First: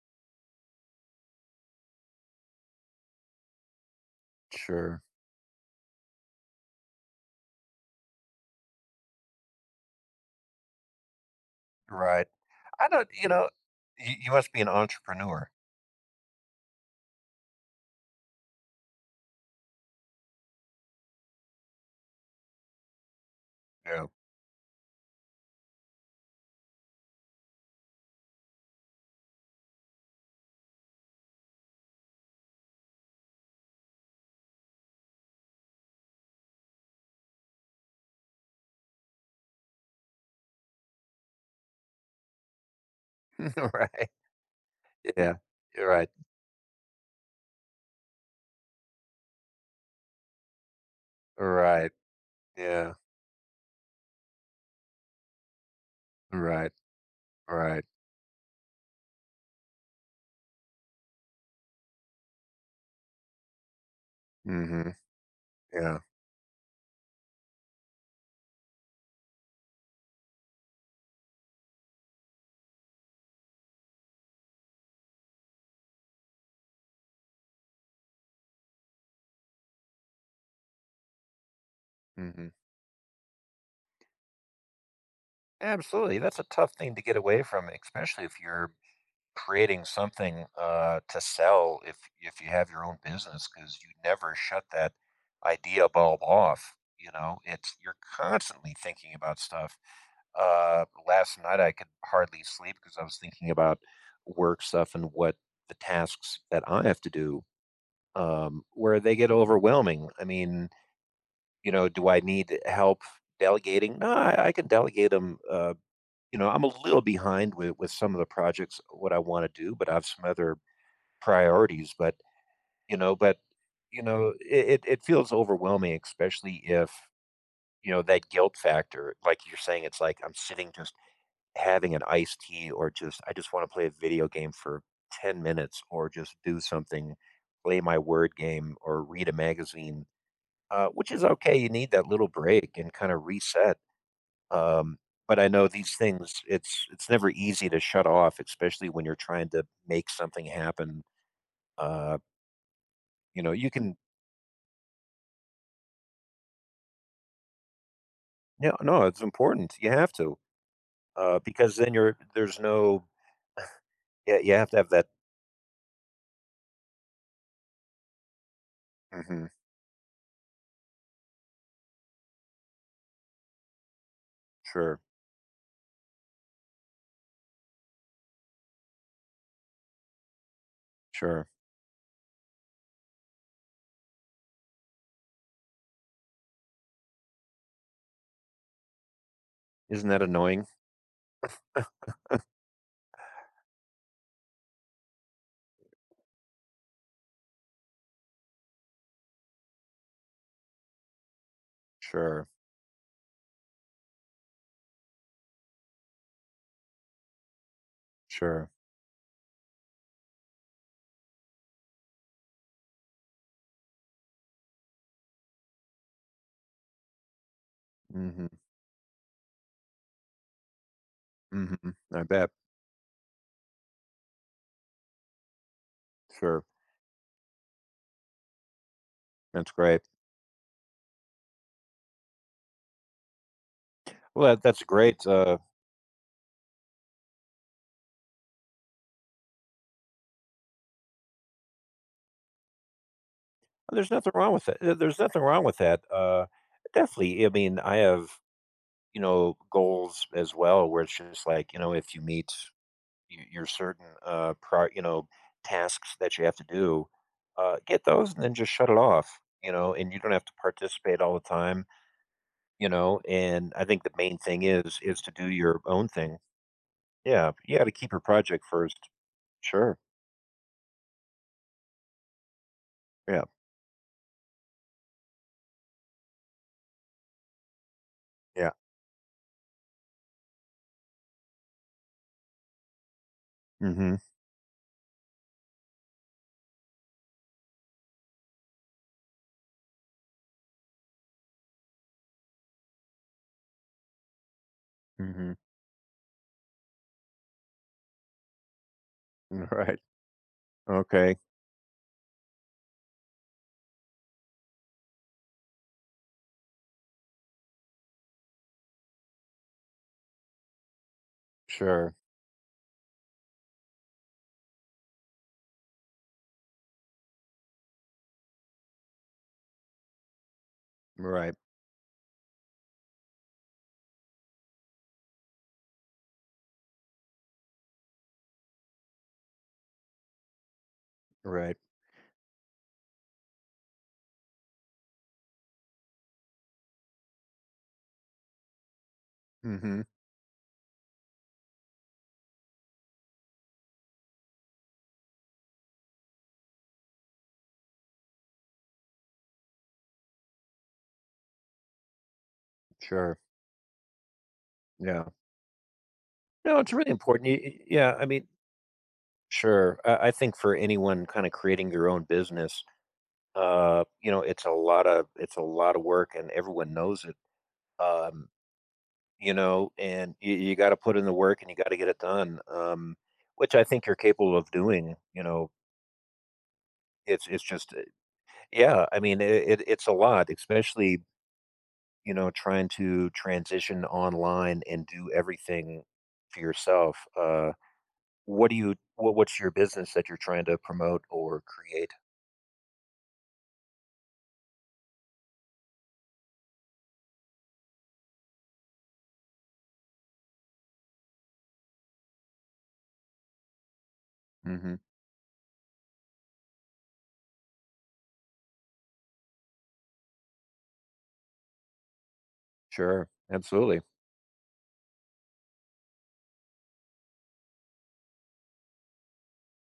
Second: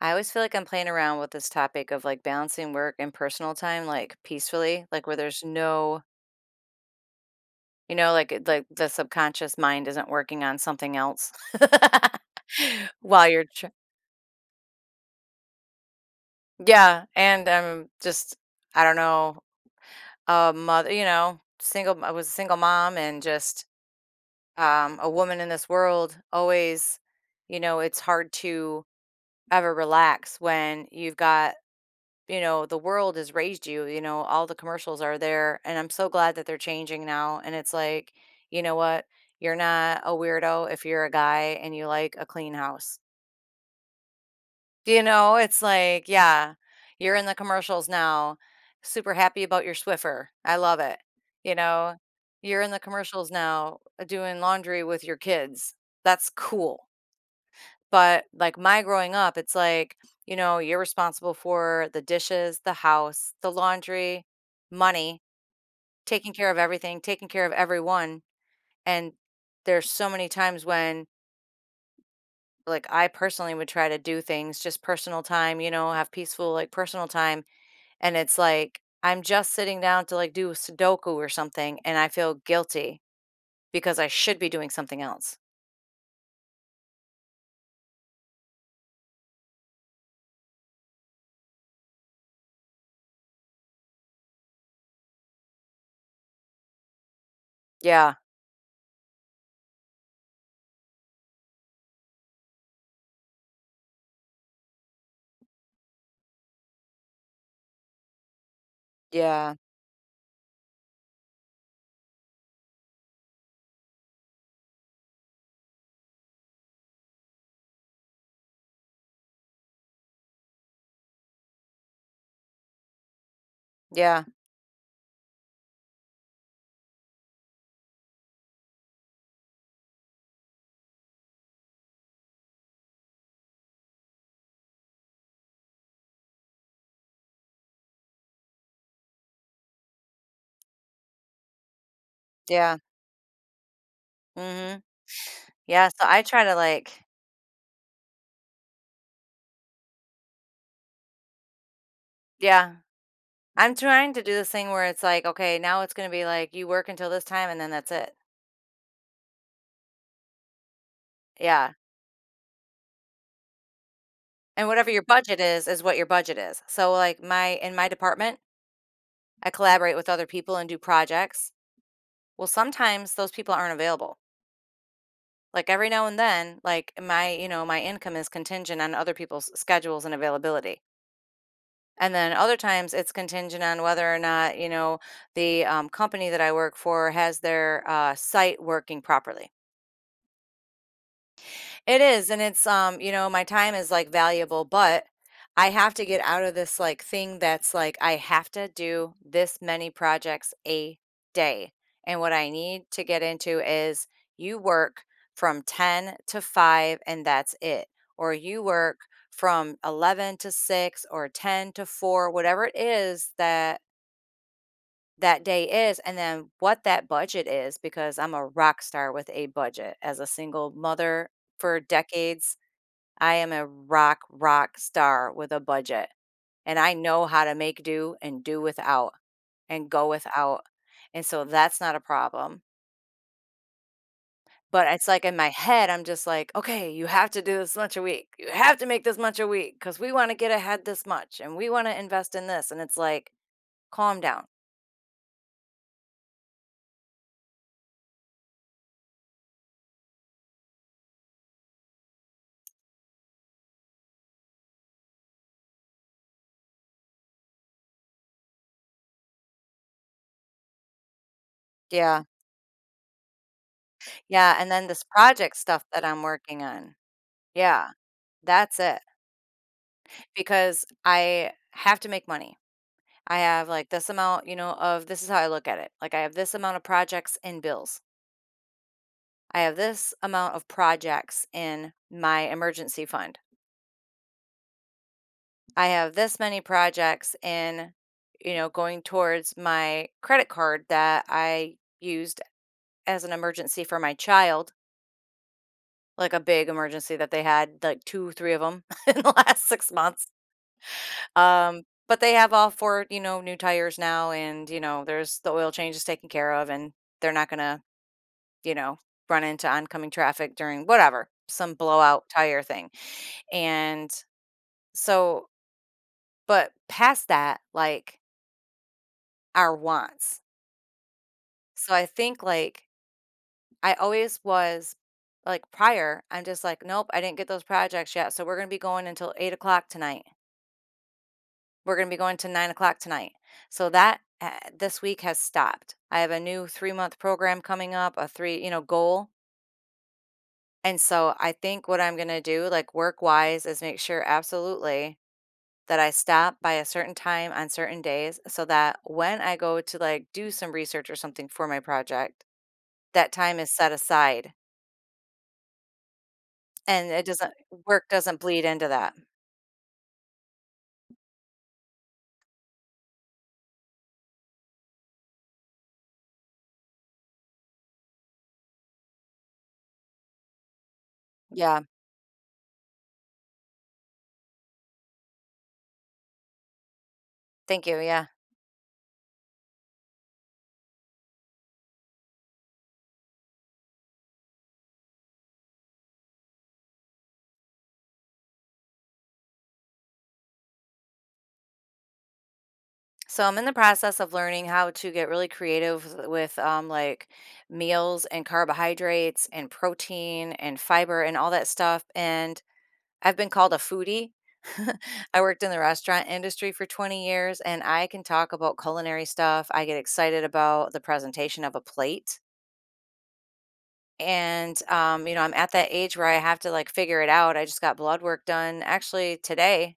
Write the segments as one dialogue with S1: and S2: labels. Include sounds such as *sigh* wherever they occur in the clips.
S1: I always feel like I'm playing around with this topic of like balancing work and personal time, like peacefully,
S2: Sure.
S1: like where there's no, like like the subconscious mind isn't working on something else.
S2: Right. I
S1: *laughs*
S2: don't you
S1: while you're,
S2: know,
S1: tr-
S2: You must be an entrepreneur.
S1: yeah. And I'm just, I don't know, a mother, single. I was a single mom and just
S2: Yeah.
S1: a woman in this world. Always, it's hard to ever relax when you've got, the world has raised you, all the commercials are there. And I'm so glad that they're changing now. And it's like, you know what? You're not a weirdo if you're a guy and you like a clean house.
S2: *laughs* Right. Yeah.
S1: It's
S2: You're
S1: like,
S2: right.
S1: yeah, you're in the commercials now. Super happy about your Swiffer. I love it. You
S2: Right.
S1: know, you're in the
S2: Yeah.
S1: commercials now doing laundry with your kids. That's
S2: Right.
S1: cool.
S2: Right.
S1: But like my growing up, it's like, you're responsible for the dishes, the house, the laundry,
S2: Mm. Mhm.
S1: money,
S2: Yeah.
S1: taking care of everything, taking care of everyone. And there's so many times when like I personally would try to do things just personal time, have peaceful like personal time. And it's like, I'm just sitting down to like do Sudoku or something. And I
S2: Mm.
S1: feel
S2: Mhm.
S1: guilty because I should be doing something else.
S2: Absolutely. That's a tough thing to get away from, especially if you're creating something to sell if you have your own business, because you never shut that idea bulb off, you know. It's you're
S1: Yeah.
S2: constantly thinking about stuff. Last night I could hardly sleep because I was thinking about work stuff and what the tasks that I have to do. Where they get
S1: Yeah.
S2: overwhelming, I mean, you know, do I need help delegating? No I, I can delegate them. You know, I'm a little behind with some of the projects, what I want to do, but I have some other priorities. But, you know but, you
S1: Yeah.
S2: know, it feels overwhelming, especially if, you know, that guilt factor, like you're saying. It's like I'm sitting just having an iced tea, or just I just wanna play a video game for 10 minutes, or just do something, play my word game or read a magazine, which is okay. You need that little break
S1: Yeah.
S2: and kinda reset.
S1: Hmm.
S2: um, but I know
S1: Yeah.
S2: these
S1: So I
S2: things,
S1: try to
S2: it's
S1: like,
S2: it's never easy to shut off, especially when you're trying to make something happen. uh,
S1: yeah,
S2: you
S1: I'm
S2: can.
S1: trying to do this thing where it's like, okay, now it's gonna be like you work until this time and then that's it.
S2: Yeah, no, it's important. You have to,
S1: Yeah.
S2: because then you're there's no. Yeah, you
S1: And
S2: have to have
S1: whatever your
S2: that.
S1: budget is what your budget is. So like my in my department,
S2: Hmm.
S1: I collaborate with other people and do projects. Well, sometimes those people aren't available.
S2: Sure.
S1: Like every now and then, like my income is contingent on other people's schedules and availability.
S2: Sure.
S1: And then other times it's contingent on whether or not, the company that I work for has their site working properly.
S2: Isn't that annoying?
S1: It is, and it's, my time is like valuable, but I have to get out of this, like, thing that's like I have to do this many projects a day, and what
S2: Sure.
S1: I need to get into is you work from 10 to 5 and that's it, or you
S2: Sure.
S1: work from 11 to 6 or 10 to 4, whatever it is that that day is, and then what that budget is, because I'm a
S2: Hmm.
S1: rock star with a budget as a single mother
S2: Hmm,
S1: for
S2: I bet.
S1: decades. I am a rock star with a budget,
S2: Sure,
S1: and I know how to make do and do without
S2: that's
S1: and
S2: great.
S1: go without. And so that's not a problem.
S2: Well, that's
S1: But it's like
S2: great.
S1: in my head, I'm just like, okay, you have to do this much a week. You have to make this much a week because we want to get ahead this much and we want to invest in this. And it's like,
S2: There's
S1: calm
S2: nothing
S1: down.
S2: wrong with that. There's nothing wrong with that. Definitely. I mean, I have, you know, goals as well, where it's just like, you know, if you meet your certain pro you know, tasks that you have to do, get those, and then just shut it off, you know, and you don't have to participate all the time,
S1: Yeah.
S2: you know. And I think the main
S1: Yeah.
S2: thing
S1: And then
S2: is
S1: this
S2: is to do
S1: project
S2: your
S1: stuff that
S2: own
S1: I'm
S2: thing.
S1: working on.
S2: Yeah, you got to
S1: Yeah.
S2: keep your project
S1: That's
S2: first.
S1: it.
S2: Sure.
S1: Because I have to make money. I
S2: Yeah.
S1: have like this amount, of this is how I look at it. Like I have this amount of projects in bills.
S2: Yeah.
S1: I have this amount of projects in my emergency fund.
S2: Mhm.
S1: I have this many projects in, going towards my credit card that I used as an emergency for my child,
S2: Mhm.
S1: like a big emergency that they had, like two, three of them *laughs* in the last
S2: *laughs*
S1: six
S2: Right.
S1: months.
S2: Okay.
S1: But they have all four, new tires now, and there's the oil change is taken care of, and they're not gonna, you know, run into oncoming traffic during whatever, some
S2: Sure.
S1: blowout tire thing. And so, but past that, like our wants.
S2: Right.
S1: So I think like I always was like prior, I'm just like, nope, I didn't get those projects yet. So we're going to be going until 8 o'clock tonight.
S2: Right.
S1: We're going to be going to 9 o'clock tonight. So that, this week has stopped. I have a new 3-month program coming up, a three, goal.
S2: Mhm.
S1: And so I think what I'm going to do, like work wise, is make sure absolutely that I stop by a certain time on certain days so that when I go to like do some research or something for my project, that
S2: Sure.
S1: time is set aside
S2: Yeah, no, it's really
S1: and it
S2: important.
S1: doesn't work
S2: Yeah, I
S1: doesn't
S2: mean,
S1: bleed into that.
S2: sure. I think for anyone kind of creating their own business, you know, it's a lot of, it's a lot of work, and everyone knows it. Um, you know, and you got to put in the work, and you
S1: Yeah.
S2: got to get it done. Which I think you're capable of doing. You know, it's
S1: Thank
S2: just
S1: you. Yeah.
S2: yeah. I mean, it's a lot, especially, you know, trying to transition online and do everything for yourself. What do you what's your business that you're trying to promote or create?
S1: So I'm in the process of learning how to get really creative with like meals and carbohydrates and protein and fiber and all that stuff, and I've been called a foodie.
S2: Hmm.
S1: *laughs* I worked in the restaurant industry for 20 years and I can talk about culinary stuff. I get excited about the presentation of a plate.
S2: Sure, absolutely.
S1: And, I'm at that age where I have to like figure it out. I just got blood work done actually today.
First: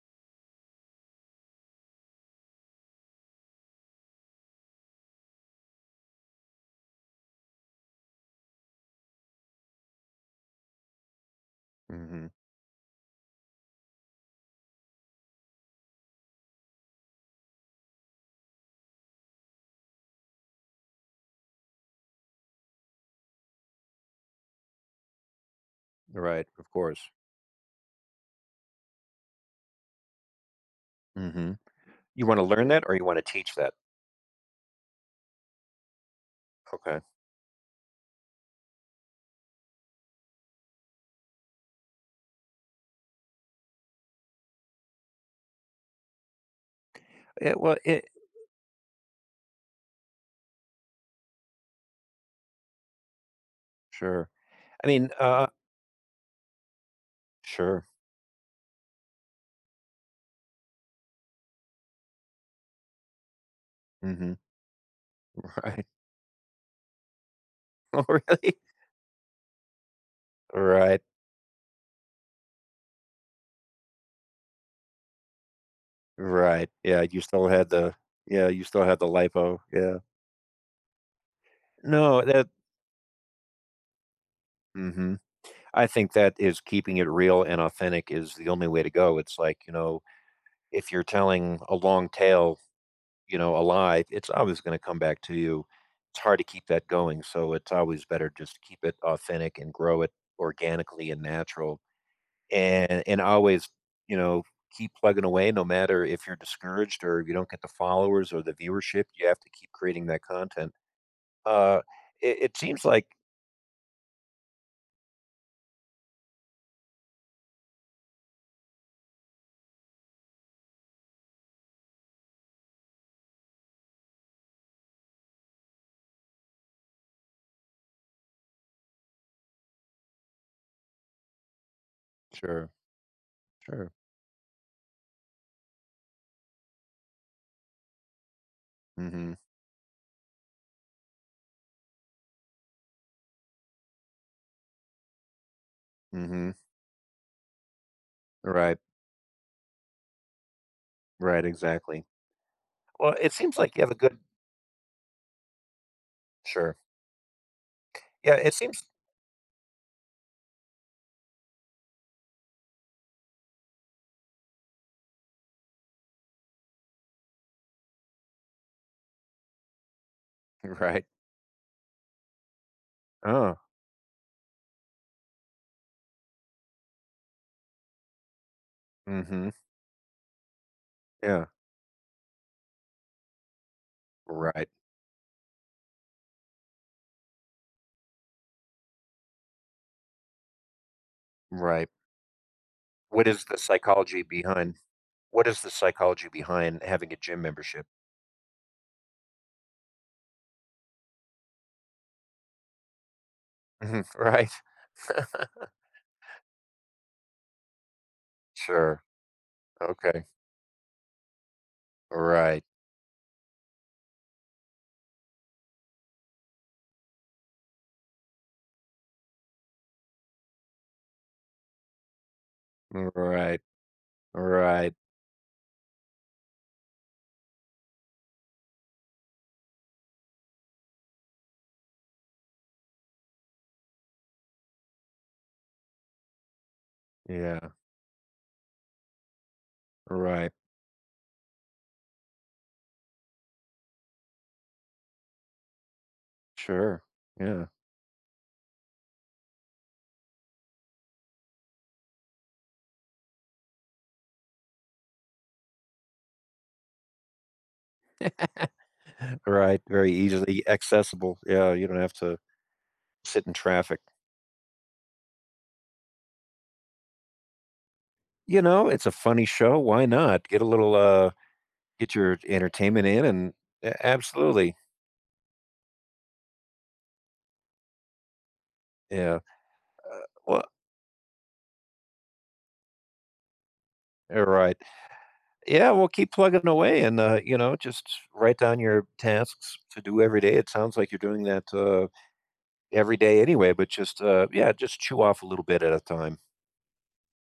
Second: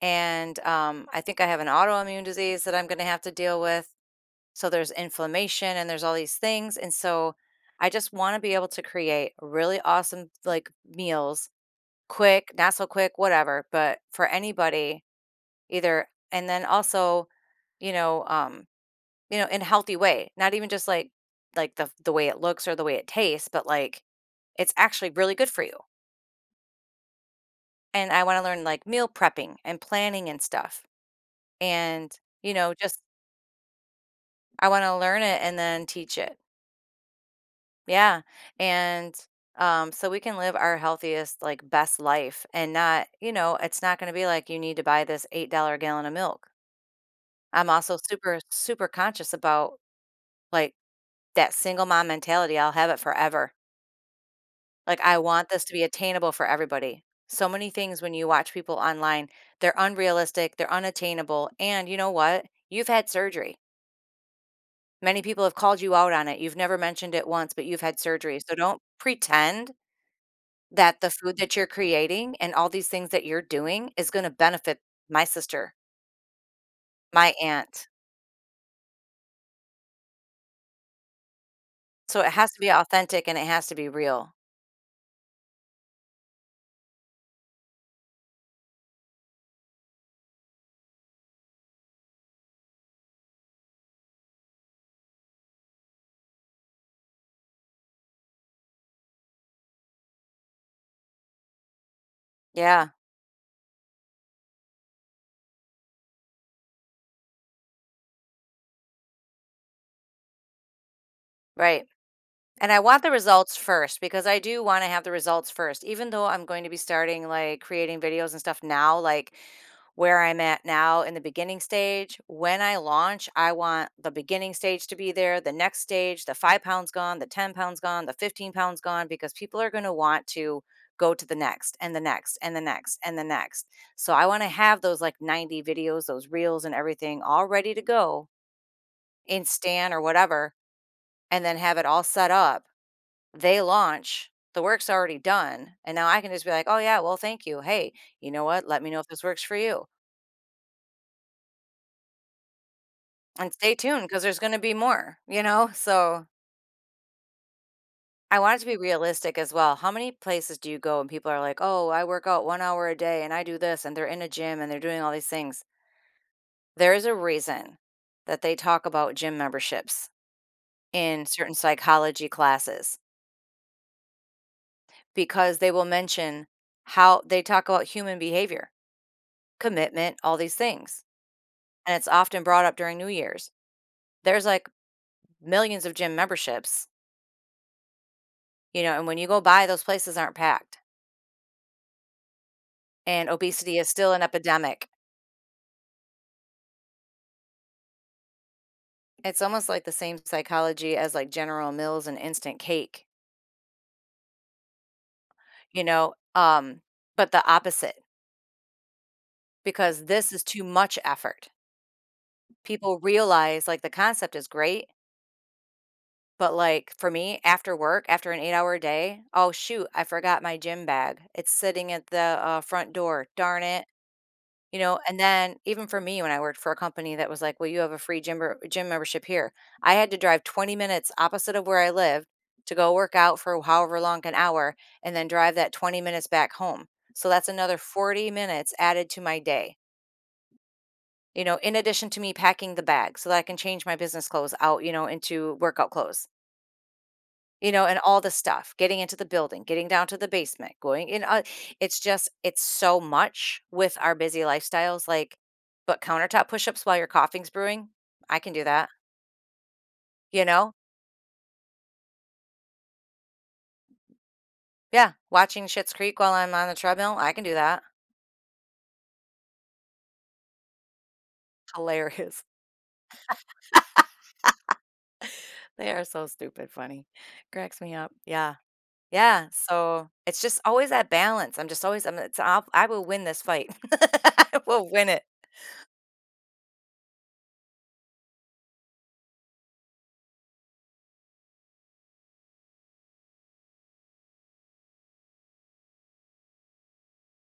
S1: And I think I have an autoimmune disease that I'm going to have to deal with. So there's inflammation and there's all these things. And so I just want to be able to create really awesome like meals,
S2: Hmm.
S1: quick, not so quick, whatever, but for anybody either, and then also, you know, um, in a healthy way, not even just like the way it looks or the way it tastes, but like it's actually really good for you.
S2: Right, of course.
S1: And I want to learn like meal prepping and planning and stuff.
S2: Hmm.
S1: And,
S2: You wanna learn that, or
S1: just
S2: you wanna teach that?
S1: I want to learn it and then teach it.
S2: Okay.
S1: Yeah. And so we can live our healthiest like best life and not, it's not going to be like you need to buy this $8 gallon of milk.
S2: Yeah,
S1: I'm
S2: well,
S1: also
S2: it.
S1: super super conscious about, like, that single mom mentality. I'll have it forever.
S2: Sure. I
S1: Like,
S2: mean,
S1: I
S2: uh,
S1: want this to be attainable for everybody. So many
S2: sure.
S1: things when you watch people online, they're unrealistic, they're unattainable, and you know what? You've had surgery.
S2: Mhm.
S1: Many people have
S2: *laughs*
S1: called
S2: Right.
S1: you out on it. You've never mentioned it once, but you've had
S2: Oh,
S1: surgery. So
S2: really?
S1: don't pretend that
S2: Right.
S1: the food that you're creating and all these things that you're doing is gonna benefit my sister,
S2: Right. Yeah, you
S1: my
S2: still had
S1: aunt.
S2: the. Yeah, you still had the lipo. Yeah.
S1: So
S2: No,
S1: it
S2: that.
S1: has to be authentic and it has to be real.
S2: Mhm. I think that is, keeping it real and authentic is the only way to go. It's like, you know, if you're telling a long tale, you know, a lie, it's always gonna come back to you. It's hard to keep that going, so it's always better just to keep it authentic and grow it organically and natural,
S1: Yeah,
S2: and always, you know, keep plugging away, no matter if you're discouraged or you don't get the followers or the viewership. You have to keep creating that content. uh
S1: right.
S2: it
S1: And I
S2: seems
S1: want
S2: like,
S1: the results first, because I do want to have the results first, even though I'm going to be starting like creating videos and stuff now, like where I'm at now in the beginning stage. When I launch, I want the beginning stage to be there, the next stage, the 5 pounds gone, the 10 pounds gone, the 15 pounds gone, because people are going to want to go to the next and the next and the
S2: sure.
S1: next and the next.
S2: Sure.
S1: So I want to have those like 90 videos, those reels and everything, all ready to go
S2: Mm-hmm.
S1: in Stan or whatever, and then have it all set up. They launch, the work's already done, and now I can just
S2: Mm-hmm.
S1: be like, "Oh, yeah, well, thank you. Hey, you know what?
S2: Right.
S1: Let me know if this works for you,
S2: Right, exactly. Well, it
S1: and
S2: seems
S1: stay
S2: like you have a
S1: tuned
S2: good,
S1: because there's gonna be more," you know? So,
S2: sure. Yeah,
S1: I
S2: it
S1: want it to be
S2: seems.
S1: realistic as well. How many places do you go and people are like, "Oh, I work out 1 hour a day and I do this," and they're in a gym and they're doing all these things. There is a reason that they talk about gym memberships
S2: *laughs* Right.
S1: in certain psychology classes,
S2: Oh.
S1: because they will mention how they talk about human behavior,
S2: Mm-hmm.
S1: commitment, all these things.
S2: Yeah.
S1: And it's often brought up during New Year's. There's like
S2: Right.
S1: millions of gym memberships, and when you go by, those places aren't packed,
S2: Right. What
S1: and
S2: is the
S1: obesity is still
S2: psychology
S1: an
S2: behind,
S1: epidemic.
S2: what is the psychology behind having a gym membership?
S1: It's almost like the same psychology as like General Mills and instant cake,
S2: *laughs* Right.
S1: you know, um, but the opposite,
S2: Sure.
S1: because
S2: Okay.
S1: this is too much effort.
S2: Right.
S1: People realize like the concept is great, but like for me, after work, after an 8-hour day, oh shoot, I forgot my gym bag. It's sitting at the front door.
S2: Right,
S1: Darn it. You
S2: right,
S1: know, and then even for me, when I worked for a company that was like, "Well, you have a free gym membership here." I had to drive 20 minutes opposite of where I lived to go work out for however long, an hour, and then drive that 20 minutes back home. So that's
S2: yeah,
S1: another 40 minutes added to my day,
S2: right,
S1: in addition to me packing the bag so that I can change my business clothes out, into workout clothes.
S2: sure, yeah,
S1: And all the stuff, getting into the building, getting down to the basement, going in, it's just, it's so much with our busy lifestyles, like, but countertop push-ups while your coffee's brewing, I can do that,
S2: right, very
S1: you
S2: easily
S1: know?
S2: accessible, yeah, you don't have to sit in traffic.
S1: Yeah, watching Schitt's Creek while I'm on the treadmill, I can do that.
S2: You know, it's a funny show, why not? Get a little, get your
S1: Hilarious. *laughs*
S2: entertainment in, and a absolutely,
S1: They are so stupid funny. Cracks me up. Yeah.
S2: yeah,
S1: Yeah, so it's just
S2: well,
S1: always that balance. I'm just always, I'm it's I'll I will win this fight. *laughs*
S2: all
S1: I
S2: right,
S1: will win it.
S2: yeah, well, keep plugging away, and, you know, just write down your tasks to do every day. It sounds like you're doing that every day anyway, but just, yeah, just chew off a little bit at a time.